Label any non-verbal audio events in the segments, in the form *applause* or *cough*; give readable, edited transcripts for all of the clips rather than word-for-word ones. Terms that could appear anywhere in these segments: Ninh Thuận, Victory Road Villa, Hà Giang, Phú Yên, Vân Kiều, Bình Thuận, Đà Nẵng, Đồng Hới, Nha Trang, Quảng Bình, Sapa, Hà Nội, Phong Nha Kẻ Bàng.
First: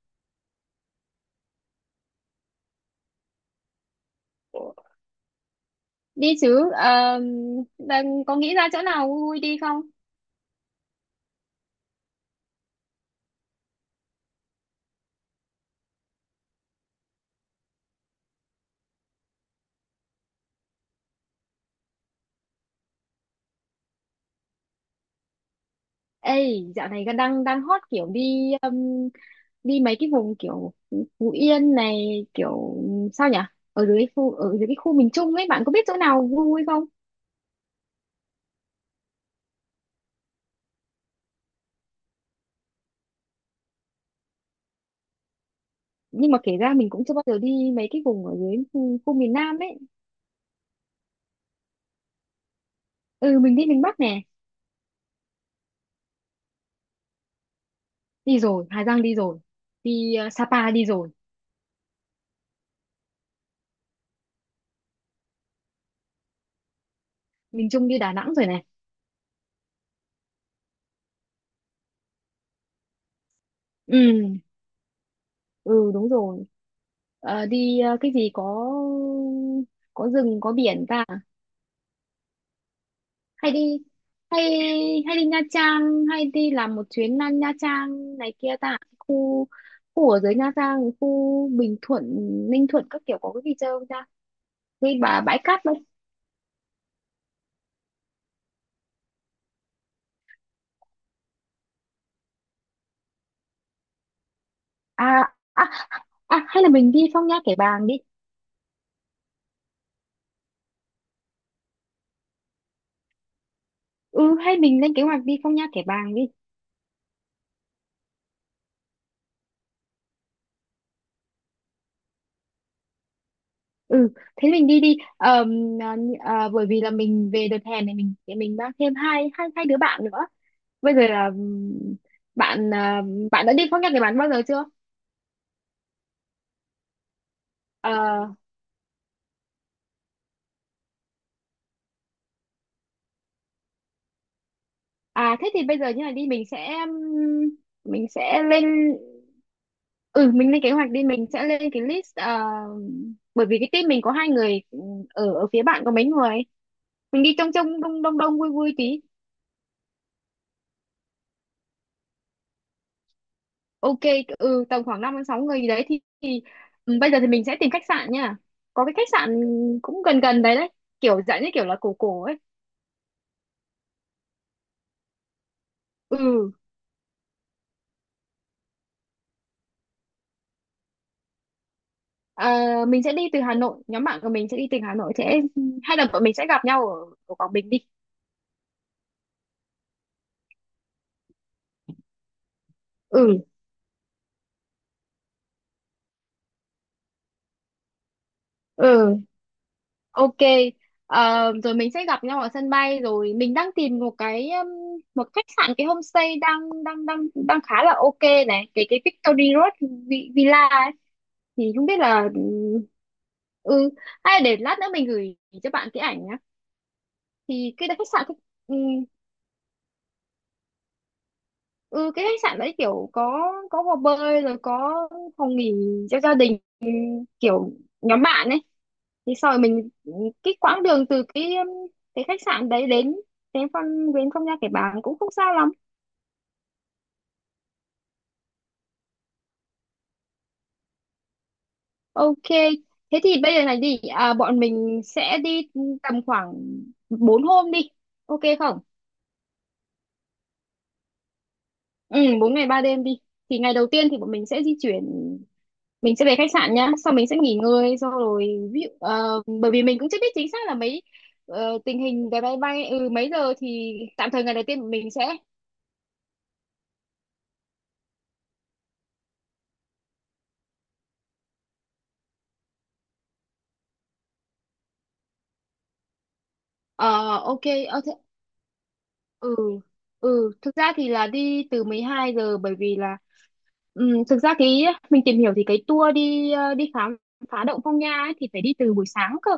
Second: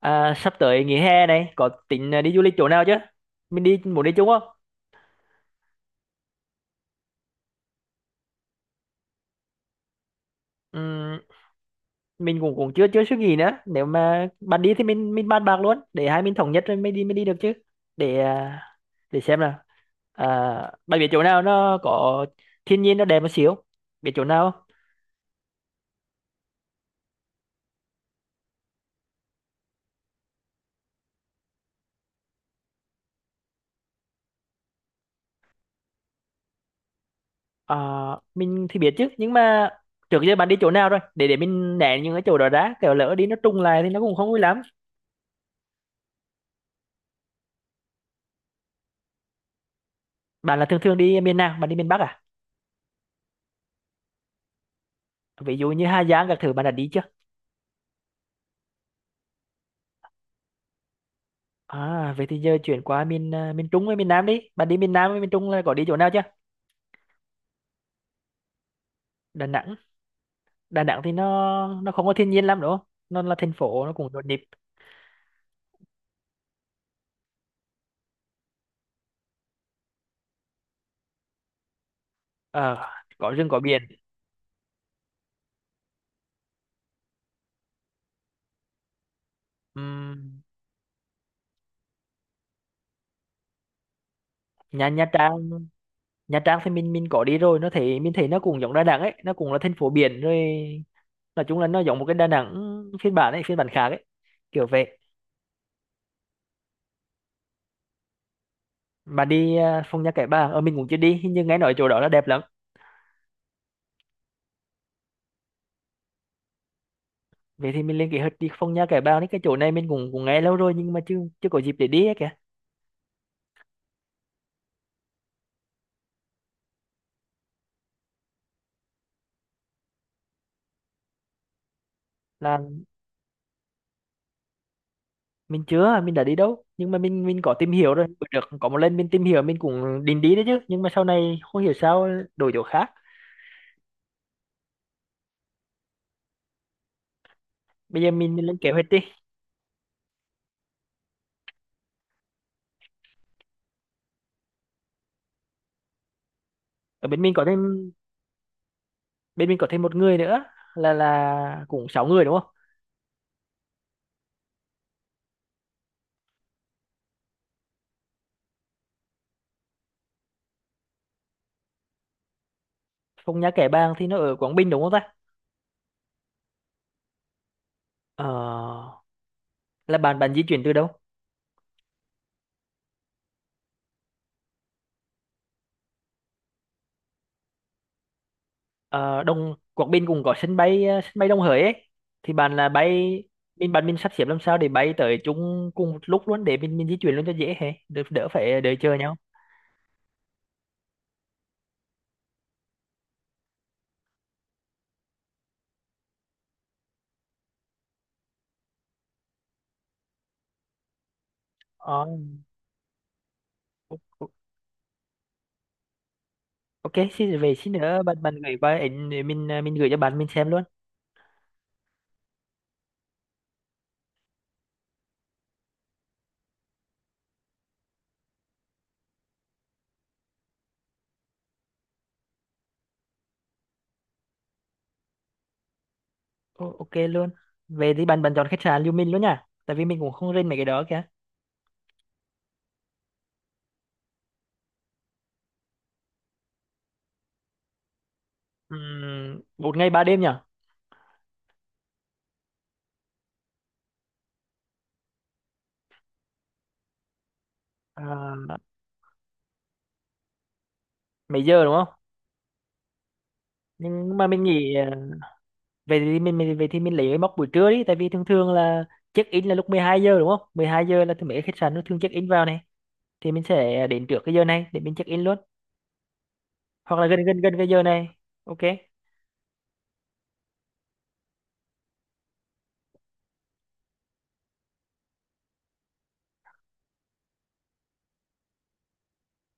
À, sắp tới nghỉ hè này có tính đi du lịch chỗ nào chứ? Mình đi muốn đi chung không? Đi chứ. Ờ, Đang có nghĩ ra chỗ nào vui vui đi không? Ừm, mình cũng cũng chưa chưa suy nghĩ nữa. Nếu mà bạn đi thì mình bàn bạc luôn để hai mình thống nhất rồi mới đi được chứ. Để à, để xem nào. À, bạn biết chỗ nào nó có thiên nhiên nó đẹp một xíu. Biết chỗ nào không? Ê, dạo này đang đang hot kiểu đi đi mấy cái vùng kiểu Phú Yên này, kiểu sao nhỉ, ở dưới cái khu miền Trung ấy, bạn có biết chỗ nào vui vui không? À, mình thì biết chứ nhưng mà trước giờ bạn đi chỗ nào rồi? Để mình né những cái chỗ đó ra. Kiểu lỡ đi nó trùng lại thì nó cũng không vui lắm. Nhưng mà kể ra mình cũng chưa bao giờ đi mấy cái vùng ở dưới khu miền Nam ấy. Bạn là thường thường đi miền nào? Bạn đi miền Bắc à? Ừ, mình đi miền Bắc nè. Ví dụ như Hà Giang các thứ bạn đã đi chưa? Đi rồi, Hà Giang đi rồi. Đi Sapa đi rồi. À, vậy thì giờ chuyển qua miền Trung với miền Nam đi. Bạn đi miền Nam với miền Trung là có đi chỗ nào chưa? Miền Trung đi Đà Nẵng rồi này. Đà Nẵng. Đà Nẵng thì nó không có thiên nhiên lắm đúng không? Nó là thành phố nó cũng nhộn nhịp. Ừ ừ đúng rồi. Đi cái gì có rừng có biển ta. Ờ, có rừng hay có đi biển. hay hay đi Nha Trang, hay đi làm một chuyến Nha Nha Trang này kia ta, khu khu ở dưới Ừm, Nha Trang, khu Bình Thuận, Ninh Thuận các kiểu, có cái gì chơi không ta? Nha Cái Nha bà bãi Trang, cát đâu? Nha Trang thì mình có đi rồi, nó thấy mình thấy nó cũng giống Đà Nẵng ấy, nó cũng là thành phố biển rồi. Nói chung là nó giống một cái Đà Nẵng phiên bản ấy, phiên bản khác ấy. Kiểu vậy. à à Hay là mình đi Phong Nha Kẻ Bàng đi. Bạn đi Phong Nha Kẻ Bàng, ở mình cũng chưa đi, nhưng nghe nói chỗ đó là đẹp lắm. Ừ, hay mình lên kế hoạch đi Phong Nha Kẻ Bàng đi. Vậy thì mình lên kế hoạch đi Phong Nha Kẻ Bàng đấy. Cái chỗ này mình cũng cũng nghe lâu rồi nhưng mà chưa chưa có dịp để đi ấy kìa. Ừ, thế mình đi đi bởi vì là mình về đợt hè này, mình mang thêm hai hai hai đứa bạn nữa. Bây giờ là, Là bạn à, bạn đã đi phong nhạc để bạn bao giờ chưa? mình chưa, mình đã đi đâu, nhưng mà mình có tìm hiểu rồi. Ờ, Bữa được có một lần mình tìm hiểu, mình cũng định đi đấy chứ nhưng mà sau này không hiểu sao đổi chỗ khác. Thế thì bây giờ như này đi, mình sẽ ừm, Bây mình giờ mình, sẽ mình lên lên. kế hoạch đi. Ừ, mình lên kế hoạch đi, mình sẽ lên cái list, bởi vì cái team mình có hai người. Ừ, ở ở phía bạn có mấy người? Ở bên Mình mình đi có trong thêm trong đông đông đông vui vui tí. Bên mình có thêm một người nữa. Là cũng sáu người đúng không? Ok, ừ, tầm khoảng 5 đến 6 người gì đấy thì. Ừ, bây giờ thì mình sẽ tìm khách sạn nha. Có cái khách sạn cũng gần gần đấy đấy, kiểu dạng như kiểu là cổ cổ ấy. Phong Nha Kẻ Bàng thì nó ở Quảng Bình đúng không ta? Ừ, ờ, là bạn bạn di chuyển từ đâu? Mình sẽ đi từ Hà Nội, nhóm bạn của mình sẽ đi từ Hà Nội sẽ, hay là bọn mình sẽ gặp nhau ở Quảng Bình đi. Ờ, đông Quảng Bình cũng có sân bay Đông Hới ấy. Thì bạn là bay. Ừ, Bạn mình sắp xếp làm sao để bay tới chung cùng lúc luôn để mình di chuyển luôn cho dễ hè đỡ phải đợi chờ ừ, nhau. ok. Rồi mình sẽ gặp nhau ở sân bay, rồi mình đang tìm một cái một khách sạn, cái homestay đang đang đang đang khá là ok này, cái Victory Road Villa ấy. Thì không biết ờ, là, ừ o- o- hay là để lát nữa mình gửi cho bạn cái ảnh nhá. ok, xin về xin Thì nữa bạn bạn gửi qua ừ, ảnh để mình gửi cho bạn mình xem luôn. ừ cái khách sạn đấy kiểu có hồ bơi rồi có phòng nghỉ cho gia đình kiểu nhóm bạn ấy. Thì sau rồi mình, cái quãng đường từ cái khách sạn đấy đến đến phong đến không nha kẻ bàng cũng không xa lắm. Ô, ok luôn. Về thì bạn bạn chọn khách sạn lưu mình luôn nha, tại vì mình cũng không rên mấy cái đó kìa. Ok, thế thì bây giờ này đi, bọn mình sẽ đi tầm khoảng 4 hôm đi, ok không? Một ngày ba đêm nhỉ? Ừ, 4 ngày 3 đêm đi. Thì ngày đầu tiên thì bọn mình sẽ di chuyển, mình sẽ về khách sạn nhá, sau mình sẽ nghỉ ngơi, sau à, rồi ví dụ bởi vì mình cũng chưa biết chính xác là mấy, Mấy giờ đúng không? tình hình vé máy bay, mấy giờ thì Nhưng mà tạm mình thời ngày đầu nghỉ. tiên bọn mình sẽ, Vậy thì mình lấy cái mốc buổi trưa đi, tại vì thường thường là check in là lúc 12 giờ đúng không? 12 giờ là thường mấy cái khách sạn nó thường check in vào này. Thì mình sẽ đến trước cái giờ này để mình check in luôn. Hoặc là gần ờ, gần gần ok, cái giờ này. thế, Ok. ừ thực ra thì là đi từ 12 giờ, bởi vì là, thực ra cái mình tìm hiểu thì cái tour đi đi khám phá động Phong Nha ấy, thì phải đi từ buổi sáng cơ.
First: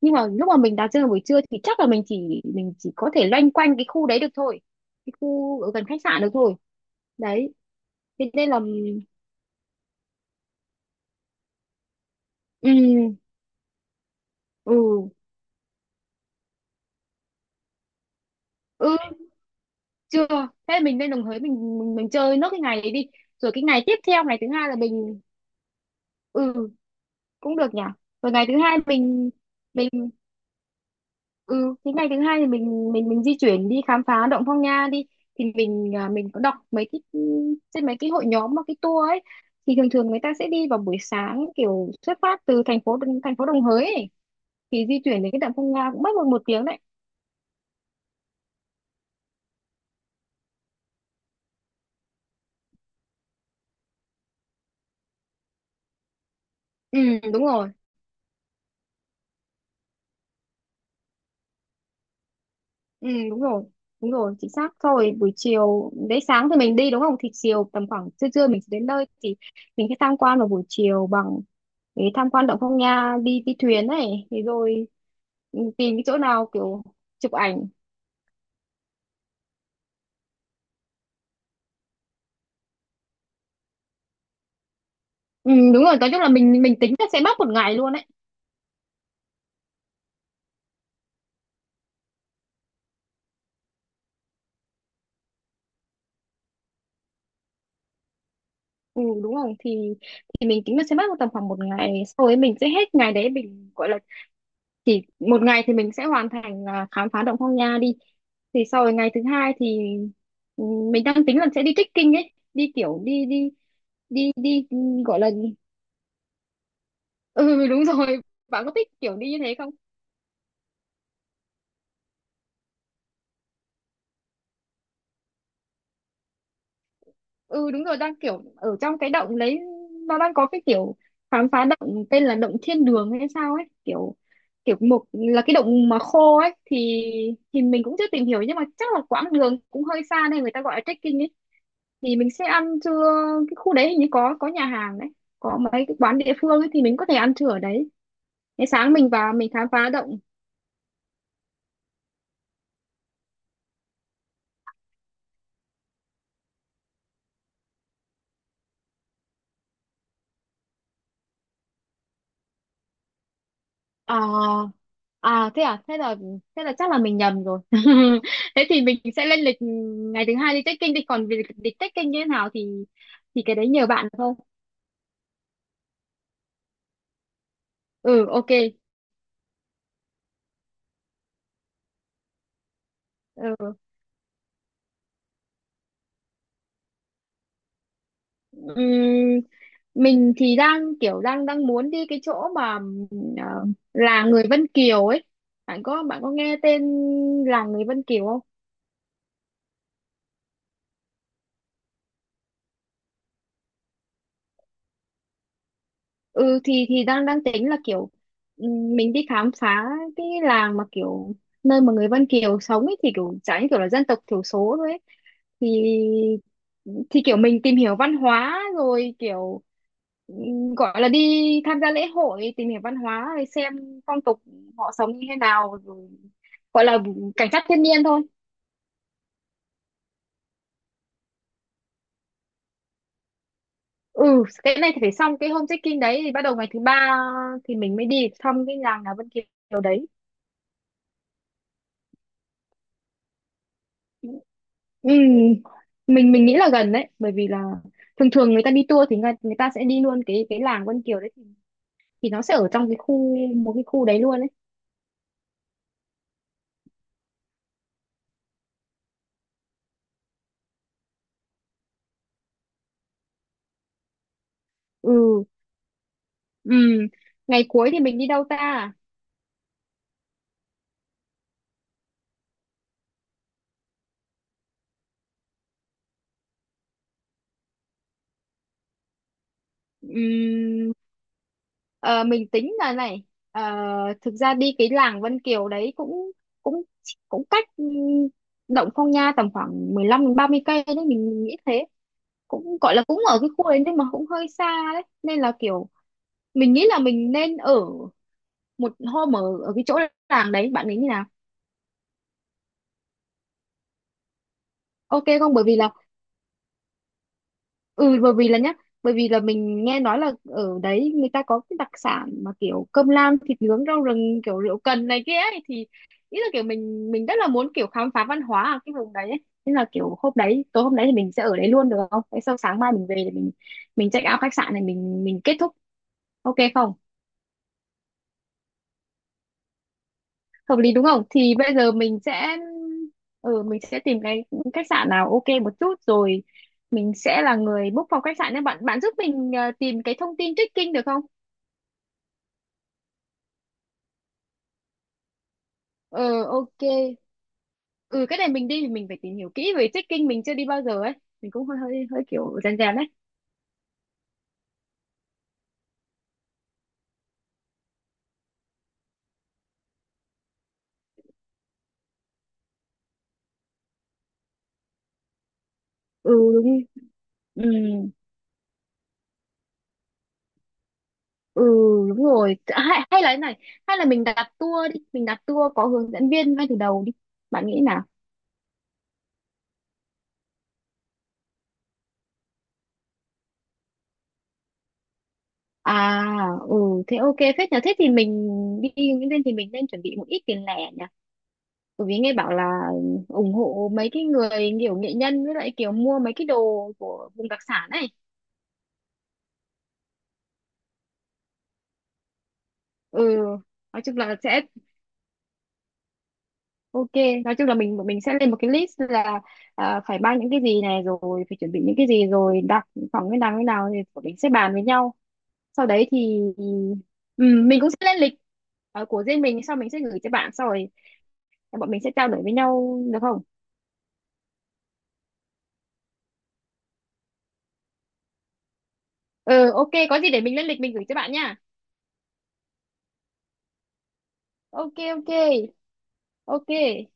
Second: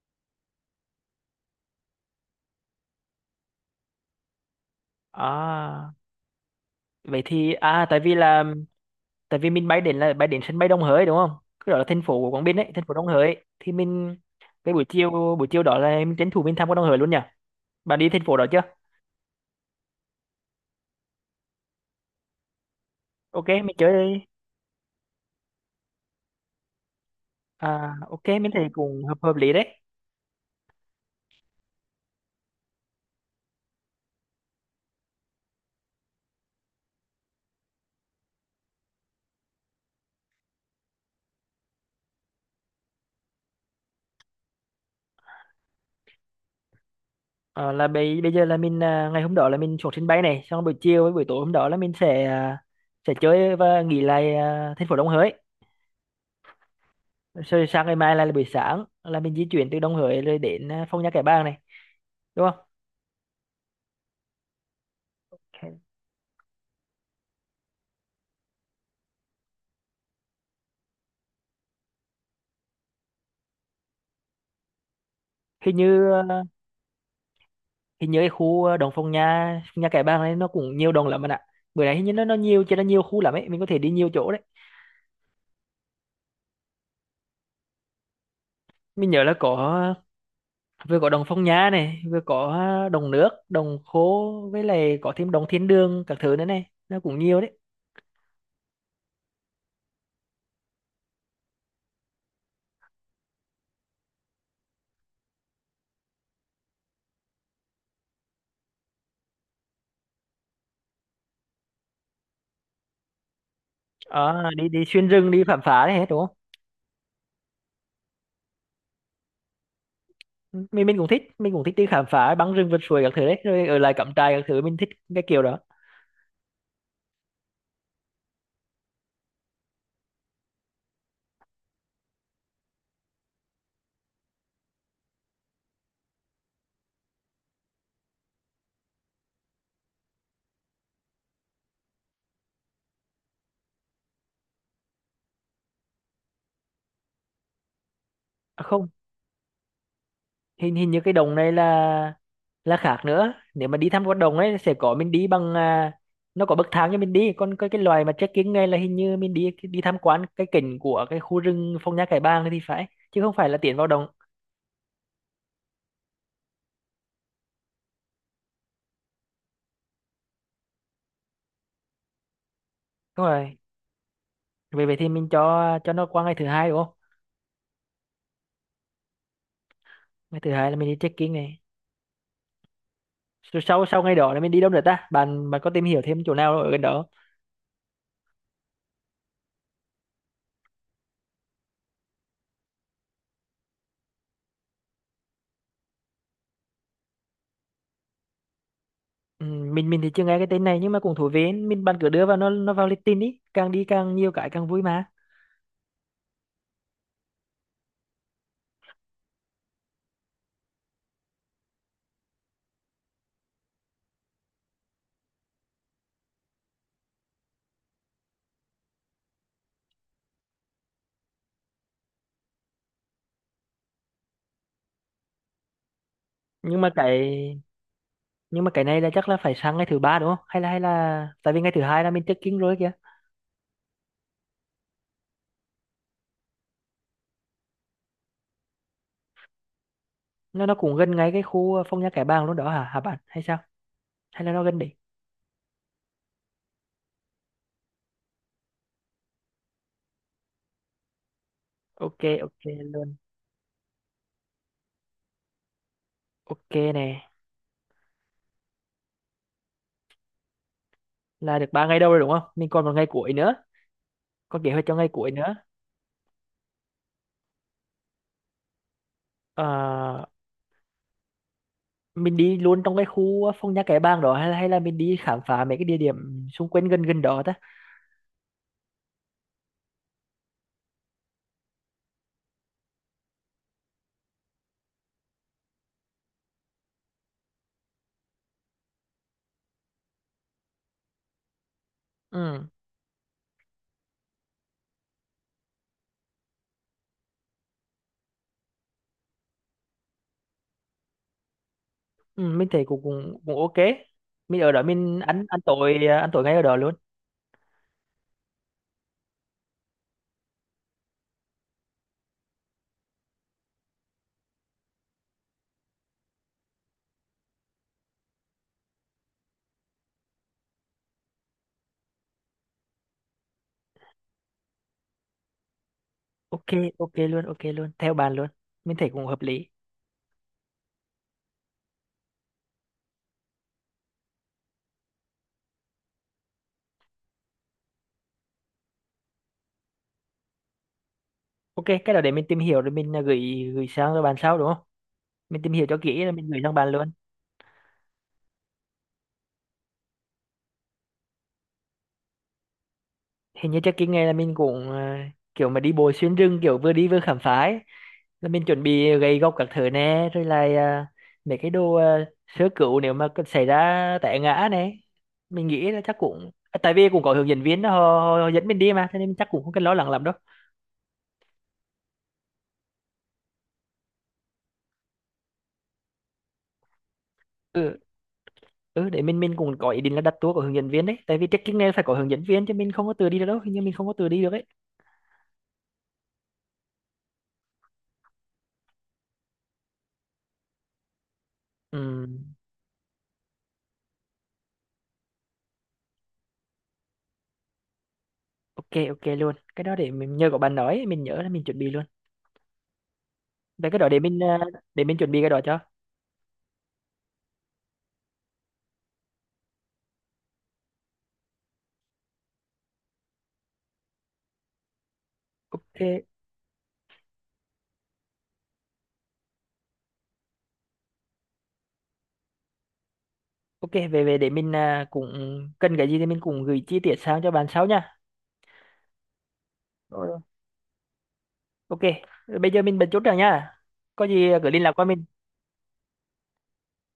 Nhưng mà lúc mà mình đặt chân vào buổi trưa thì chắc là mình chỉ có thể loanh quanh cái khu đấy được thôi, cái khu ở gần à khách sạn được thôi. Vậy thì Đấy, tại vì thế là. nên là. Tại vì mình bay đến sân bay Đông Hới đúng không? Cái đó là thành phố của Quảng Bình ừ ấy, thành phố Đông Hới thì mình. Cái buổi chiều ừ buổi chiều đó là mình tranh thủ mình tham quan Đông Hới luôn nhỉ? Bạn đi thành phố đó chưa? ừ Chưa. Thế mình lên Đồng Hới, mình chơi nốt cái ngày đấy đi. Ok, Rồi cái mình ngày tiếp theo, chơi. ngày thứ hai là mình, ừ, cũng được nhỉ. Ok, Rồi ngày mình thứ thấy hai cũng hợp hợp lý đấy. mình Ừ, thì ngày thứ hai thì mình di chuyển đi khám phá động Phong Nha đi. Thì mình có đọc mấy cái trên mấy cái hội nhóm mà cái tour ấy thì thường thường người ta sẽ đi vào buổi sáng, kiểu xuất phát từ thành phố, thành phố Đồng Hới ấy. Thì di chuyển đến cái động Phong Nha cũng mất một một tiếng đấy. Ờ, là bây bây giờ là ngày hôm đó là mình xuống sân bay này, xong buổi chiều với buổi tối hôm đó là mình sẽ sẽ chơi và nghỉ lại thành phố Đồng Hới. Ừ đúng Rồi rồi. sáng ngày mai là buổi sáng là mình di chuyển từ Đồng Hới rồi đến Phong Nha Kẻ Bàng này. Đúng không? Ừ đúng rồi, đúng rồi, chính xác. Sau rồi buổi chiều đấy, sáng thì mình đi đúng không, thì chiều tầm khoảng trưa trưa mình sẽ đến nơi, thì mình sẽ tham quan vào buổi chiều bằng để tham quan động Phong Nha, đi đi thuyền này, thì rồi hình tìm cái như chỗ à, nào kiểu chụp ảnh. Hình như cái khu Đồng Phong Nha Kẻ Bàng này nó cũng nhiều đồng lắm bạn ạ. Bữa nay hình như nó nhiều cho nó nhiều khu lắm ấy, mình có thể đi nhiều chỗ đấy. Ừ, Đúng rồi, nói chung là mình tính là sẽ mất một ngày luôn đấy. Mình nhớ là vừa có đồng Phong Nhã này, vừa có đồng nước đồng khố, với lại có thêm đồng Thiên Đường các thứ nữa này, nó cũng nhiều đấy. Ừ đúng rồi, thì mình tính là sẽ mất tầm khoảng một ngày, sau ấy mình sẽ hết ngày đấy, mình gọi là chỉ một ngày thì mình sẽ hoàn thành, khám phá động Phong Nha đi. Thì sau rồi ngày thứ hai thì, ừ, mình đang tính là sẽ đi trekking ấy đi kiểu đi đi đi Ờ, đi đi đi xuyên gọi rừng là, đi khám phá đấy hết đúng không? ừ *laughs* đúng rồi. Bạn có thích kiểu đi như thế không? Ừ, mình cũng thích đi khám phá băng rừng vượt suối các thứ đấy, rồi ở lại cắm trại các thứ mình thích cái kiểu đó. Ừ đúng rồi, đang kiểu ở trong cái động đấy, nó đang có cái kiểu khám phá động tên là động thiên đường hay sao ấy, kiểu kiểu một là cái động mà khô ấy, thì mình cũng chưa tìm hiểu nhưng mà chắc là quãng đường cũng hơi xa nên người ta gọi là trekking ấy. Thì mình sẽ ăn trưa, cái khu đấy hình như có nhà hàng đấy, có mấy cái quán địa phương ấy, thì mình có thể ăn trưa ở đấy. À, Thế không. sáng mình vào mình khám phá động. Hình hình như cái đồng này là khác nữa, nếu mà đi thăm con đồng ấy sẽ có mình đi bằng nó có bậc thang cho mình đi. Còn cái loài mà trekking này là hình như mình đi đi tham quan cái cảnh của cái khu rừng Phong Nha Kẻ Bàng thì phải. Chứ không phải là tiến vào đồng. À, Thế là, thế là chắc là mình nhầm rồi *laughs* thế thì mình sẽ lên lịch, ngày thứ hai đi trekking đi, còn việc lịch trekking như thế nào thì Đúng thì cái rồi. đấy nhờ bạn thôi. Vậy vậy thì mình cho nó qua ngày thứ hai đúng không? Ừ, ok, Ngày thứ hai là mình đi check-in này. Rồi ừ. sau sau ngày đó là mình đi đâu nữa ta? Bạn bạn có tìm hiểu thêm chỗ nào ở gần đó? Ừm, mình thì đang kiểu đang đang muốn đi cái chỗ mà ờ, làng người Vân Kiều ấy, bạn có nghe tên làng người Vân Kiều không? Ừ, mình thì chưa nghe cái tên này nhưng mà cũng thú vị ấy. Mình bạn cứ đưa vào nó vào lịch tin đi càng nhiều cái càng vui mà. Ừ, thì đang đang tính là kiểu mình đi khám phá cái làng mà kiểu nơi mà người Vân Kiều sống ấy, thì kiểu chả như kiểu là dân tộc thiểu số thôi ấy. thì thì kiểu mình tìm hiểu văn hóa rồi kiểu gọi là đi tham gia lễ hội, tìm hiểu văn hóa rồi xem phong tục họ sống như thế nào rồi, Nhưng gọi mà là cái cảnh sát thiên nhiên thôi. nhưng mà cái này là chắc là phải sang ngày thứ ba đúng không? Hay là tại vì ngày thứ hai là mình check-in rồi kìa. Ừ, cái này thì phải xong cái home trekking đấy thì bắt đầu ngày thứ ba, thì mình mới đi thăm cái làng nhà Vân Kiều đấy. Nó cũng gần ngay cái khu Phong Nha Kẻ Bàng luôn đó hả hả bạn? Hay sao? Ừ. Hay là nó gần đi? Ừ, mình nghĩ là gần đấy bởi vì là thường thường người ta đi tour thì người ta sẽ đi luôn cái làng Vân Kiều đấy, thì, Ok, thì nó sẽ ok ở trong cái luôn. khu, một cái khu đấy luôn đấy. Ok nè. Là được ba ngày đâu rồi đúng không? Mình còn một ngày cuối nữa. Còn kế hoạch cho ngày cuối ừ nữa. ừ Ngày cuối thì mình đi đâu ta? Ờ, mình đi luôn trong cái khu Phong Nha Kẻ Bàng đó, hay là mình đi khám phá mấy cái địa điểm xung quanh gần gần đó ta? ừ, ờ, mình tính là này, ờ, thực ra đi cái làng Vân Kiều đấy cũng cũng cũng cách, Động Phong Nha tầm khoảng 15 đến 30 cây đấy, mình nghĩ thế. Ừ, Cũng gọi là cũng ở cái khu đấy nhưng mà cũng hơi xa đấy nên là kiểu mình nghĩ là mình nên ở một hôm ở ở cái chỗ làng đấy, bạn nghĩ như nào? ừ, mình thấy cũng cũng cũng ok. Mình ở đó mình Ok ăn không? ăn Bởi vì là, tối à, ăn tối ngay ở đó luôn. ừ bởi vì là nhá, bởi vì là mình nghe nói là ở đấy người ta có cái đặc sản mà kiểu cơm lam, thịt nướng, rau rừng, kiểu rượu cần này kia ấy, thì ý là kiểu mình rất là muốn kiểu khám phá văn hóa ở cái vùng đấy ấy. Thế là kiểu hôm đấy, tối hôm đấy thì mình sẽ ở đấy luôn được không? Thế sau sáng mai mình về thì mình check out khách sạn này, mình kết thúc, ok Ok, không? ok luôn, ok luôn theo bạn luôn. Mình thấy cũng hợp lý. Hợp lý đúng không, thì bây giờ mình sẽ, mình sẽ tìm cái khách sạn nào ok một chút rồi. Mình sẽ là người book phòng khách sạn nên bạn bạn giúp mình tìm cái thông tin trekking được không? Ok, cái đó để mình tìm hiểu rồi mình gửi gửi sang cho bạn sau đúng không? Mình tìm hiểu cho kỹ Ờ rồi mình gửi sang ok. bạn luôn. Ừ, cái này mình đi thì mình phải tìm hiểu kỹ về trekking, mình chưa đi bao giờ ấy, mình cũng hơi hơi hơi kiểu rèn rèn đấy. Hình như chắc cái ngày là mình cũng kiểu mà đi bộ xuyên rừng, kiểu vừa đi vừa khám phá ấy. Là mình chuẩn bị gậy gộc các thứ nè, rồi là mấy cái đồ sơ cứu nếu mà có xảy ra té ngã này. Mình nghĩ là chắc Ừ cũng đúng, tại vì cũng có hướng ừ, dẫn viên đó, họ, họ họ dẫn mình đi mà, cho nên chắc cũng không cần lo lắng lắm đâu. ừ đúng rồi, hay là thế này, hay là mình đặt tour đi, mình đặt tour có hướng dẫn viên ngay từ đầu đi, bạn nghĩ Ừ, nào? ừ, để mình cũng có ý định là đặt tour của hướng dẫn viên đấy, tại vì trekking này phải có hướng dẫn viên chứ mình không có tự đi được đâu. Hình như mình không có tự đi được ấy. À, ừ, Thế ok phết nhờ. Thế thì mình đi Nguyễn Viên thì mình nên chuẩn bị một ít tiền lẻ nhỉ. Bởi vì Ừ, nghe bảo là ủng hộ mấy cái người kiểu nghệ nhân với lại kiểu mua mấy cái đồ của vùng đặc sản này. ok, ok luôn, cái đó để mình nhờ có bạn nói mình nhớ là mình chuẩn bị luôn. Ừ, Vậy cái nói đó chung để là sẽ để mình chuẩn bị cái đó cho. ok. Nói chung là mình sẽ lên một cái list là, phải mang những cái gì này rồi, phải chuẩn bị những cái gì rồi, đặt phòng cái nào thì bọn mình sẽ bàn với nhau. Sau Ok. đấy thì, mình cũng sẽ lên lịch của riêng mình, sau mình sẽ gửi cho bạn, sau rồi bọn mình sẽ trao đổi với nhau được không? Ok, về về để mình cũng cần cái gì thì mình cũng gửi chi tiết sang cho bạn sau nha. Ừ ok, có gì Rồi. để mình lên lịch mình gửi cho bạn nha. Ok. Bây giờ mình bật chút rồi nha. Có gì cứ liên lạc Ok, qua mình. ok, ok.